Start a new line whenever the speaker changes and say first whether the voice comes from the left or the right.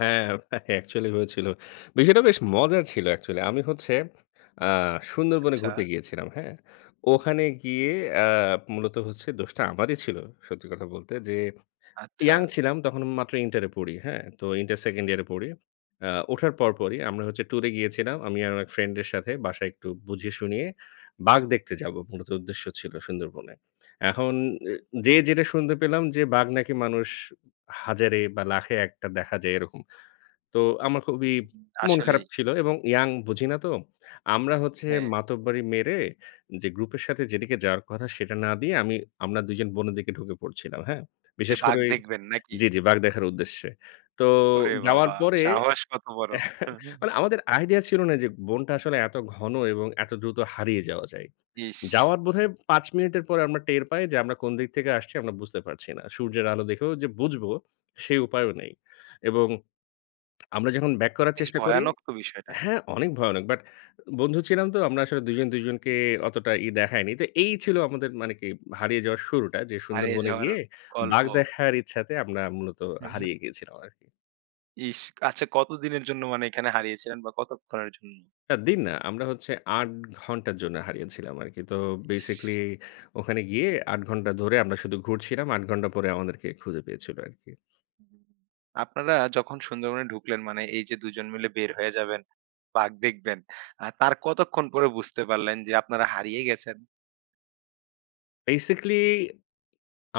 left: হ্যাঁ, অ্যাকচুয়ালি হয়েছিল। বিষয়টা বেশ মজার ছিল অ্যাকচুয়ালি। আমি হচ্ছে আ সুন্দরবনে
right: আচ্ছা।
left: ঘুরতে গিয়েছিলাম, হ্যাঁ?
right: হুম।
left: ওখানে গিয়ে অ্যা মূলত দোষটা আমারই ছিল সত্যি কথা বলতে। যে,
right: আচ্ছা।
left: ইয়ং ছিলাম তখন মাত্র ইন্টার এ পড়ি, হ্যাঁ? তো ইন্টার 2nd ইয়ারে পড়ি। অ্যা ওঠার পর পরই আমরা হচ্ছে টুরে গিয়েছিলাম। আমি আর আমার ফ্রেন্ড এর সাথে বাসায় একটু বুঝিয়ে-শুনিয়ে। বাঘ দেখতে যাবো মূলত উদ্দেশ্য ছিল সুন্দরবনে। এখন এ যে, যেটা শুনতে পেলাম যে, বাঘ নাকি মানুষ হাজারে বা লাখে একটা দেখা যায় এরকম। তো আমার খুবই
right: উম
left: মন খারাপ
right: আসলেই।
left: ছিল এবং ইয়ং, বুঝি না তো। আমরা হচ্ছে
right: হ্যাঁ।
left: মাতব্বাড়ি মেরে যে, গ্রুপের সাথে যেদিকে যাওয়ার কথা সেটা না দিয়ে, আমি আমরা দুইজন বোনের দিকে ঢুকে পড়ছিলাম, হ্যাঁ?
right: যে,
left: বিশেষ করে
right: বাঘ
left: ওই
right: দেখবেন নাকি?
left: জি, জি, বাঘ
right: হুম।
left: দেখার উদ্দেশ্যে। তো
right: ওরে
left: যাওয়ার
right: বাবা,
left: পরে
right: সাহস কত বড়?
left: মানে আমাদের আইডিয়া ছিল না যে, বনটা আসলে এত ঘন এবং এত দ্রুত হারিয়ে যাওয়া যায়।
right: ইস!
left: যাওয়ার বোধহয় ৫ মিনিটের পর আমরা টের পাই যে, আমরা কোন দিক থেকে আসছি আমরা বুঝতে পারছি না। সূর্যের আলো দেখেও যে, বুঝব, সেই উপায়ও নেই। এবং আমরা যখন ব্যাক করার
right: বেশ
left: চেষ্টা করি,
right: ভয়ানক তো বিষয়টা।
left: হ্যাঁ, অনেক ভয়ানক বাট বন্ধু ছিলাম তো, আমরা আসলে দুজন দুজনকে অতটা ই দেখাইনি। তো এই ছিল আমাদের মানে কি হারিয়ে যাওয়ার শুরুটা, যে,
right: হারিয়ে
left: সুন্দরবনে
right: যাওয়ার
left: গিয়ে
right: গল্প।
left: বাঘ দেখার ইচ্ছাতে আমরা মূলত হারিয়ে গিয়েছিলাম আরকি।
right: ইস! আচ্ছা কত দিনের জন্য মানে এখানে হারিয়েছিলেন বা কতক্ষণের জন্য?
left: না দিন না। আমরা হচ্ছে ৮ ঘণ্টার জন্য হারিয়েছিলাম আরকি। তো বেসিক্যালি
right: ইস!
left: ওখানে গিয়ে ৮ ঘণ্টা ধরে আমরা শুধু ঘুরছিলাম, ৮ ঘণ্টা পরে আমাদেরকে খুঁজে পেয়েছিল আরকি।
right: আপনারা যখন সুন্দরবনে ঢুকলেন মানে এই যে, দুজন মিলে বের হয়ে যাবেন, বাঘ দেখবেন। আ তার কতক্ষণ পরে বুঝতে পারলেন যে, আপনারা হারিয়ে গেছেন?
left: বেসিক্যালি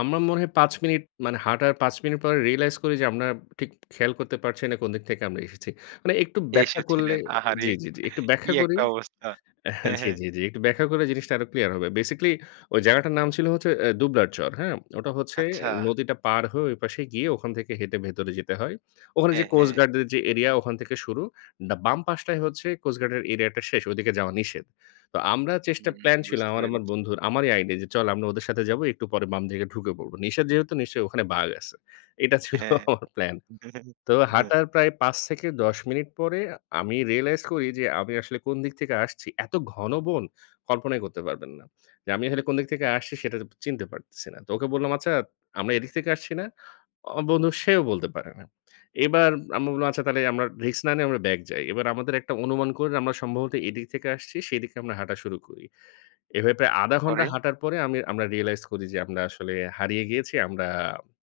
left: আমার মনে হয় ৫ মিনিট মানে হাঁটার ৫ মিনিট পরে রিয়ালাইজ করি যে, আপনারা ঠিক খেয়াল করতে পারছি না কোন দিক থেকে আমরা এসেছি। মানে একটু ব্যাখ্যা করলে
right: এসেছিলেন। আহারে!
left: জি, জি, জি, একটু
right: কি
left: ব্যাখ্যা করি?
right: একটা অবস্থা।
left: হ্যাঁ,
right: হ্যাঁ,
left: জি,
right: হ্যাঁ।
left: জি, জি। একটু ব্যাখ্যা করলে জিনিসটা আরো ক্লিয়ার হবে। বেসিক্যালি ওই জায়গাটার নাম ছিল হচ্ছে অ্যা দুবলার চর, হ্যাঁ? ওটা হচ্ছে
right: আচ্ছা।
left: নদীটা পার হয়ে ওইপাশে গিয়ে ওখান থেকে হেঁটে ভেতরে যেতে হয়। ওখানে যে,
right: হ্যাঁ,
left: কোস্ট
right: হ্যাঁ।
left: গার্ডদের যে, এরিয়া ওখান থেকে শুরু। দা বাম পাশটায় হচ্ছে কোস্ট গার্ডের এরিয়া টা শেষ, ঐদিকে যাওয়া নিষেধ। তো আমরা চেষ্টা
right: হুম,
left: প্ল্যান ছিল
right: বুঝতে
left: আমার, আমার
right: পেরেছি।
left: বন্ধুর। আমারই আইডিয়া যে, চল আমরা ওদের সাথে যাবো, একটু পরে বাম দিকে ঢুকে পড়ব। নিষেধ যেহেতু নিশ্চয়ই ওখানে বাঘ আছে। এইটা ছিল
right: হ্যাঁ।
left: আমার প্ল্যান। তো হাঁটার প্রায় ৫ থেকে ১০ মিনিট পরে আমি রিয়ালাইজ করি যে, আমি আসলে কোন দিক থেকে আসছি, এত ঘন বন কল্পনাই করতে পারবেন না। যে, আমি আসলে কোন দিক থেকে আসছি সেটা চিনতে পারতেছি না। তো ওকে বললাম "আচ্ছা আমরা এদিক থেকে আসছি না?" অ বন্ধু সেও বলতে পারে না। এবার আমরা বললাম আচ্ছা তাহলে আমরা রিস্ক না নিয়ে আমরা ব্যাক যাই। এবার আমাদের একটা অনুমান করে নি আমরা সম্ভবত এদিক থেকে আসছি, সেদিকে আমরা হাঁটা শুরু করি। এভাবে প্রায় ১/২ ঘন্টা
right: পরে?
left: হাঁটার পরে আমি আমরা রিয়ালাইজ করি যে, আমরা আসলে হারিয়ে গিয়েছি। আমরা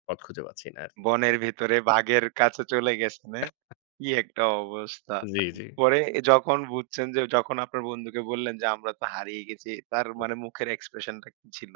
left: পথ খুঁজে পাচ্ছি না আরকি।
right: বনের ভেতরে বাঘের কাছে চলে গেছেন, হ্যাঁ? কি একটা অবস্থা।
left: জি,
right: উম
left: জি।
right: পরে যখন বুঝছেন যে, যখন আপনার বন্ধুকে বললেন যে, "আমরা তো হারিয়ে গেছি" তার
left: হুম।
right: মানে মুখের expression টা কি ছিল?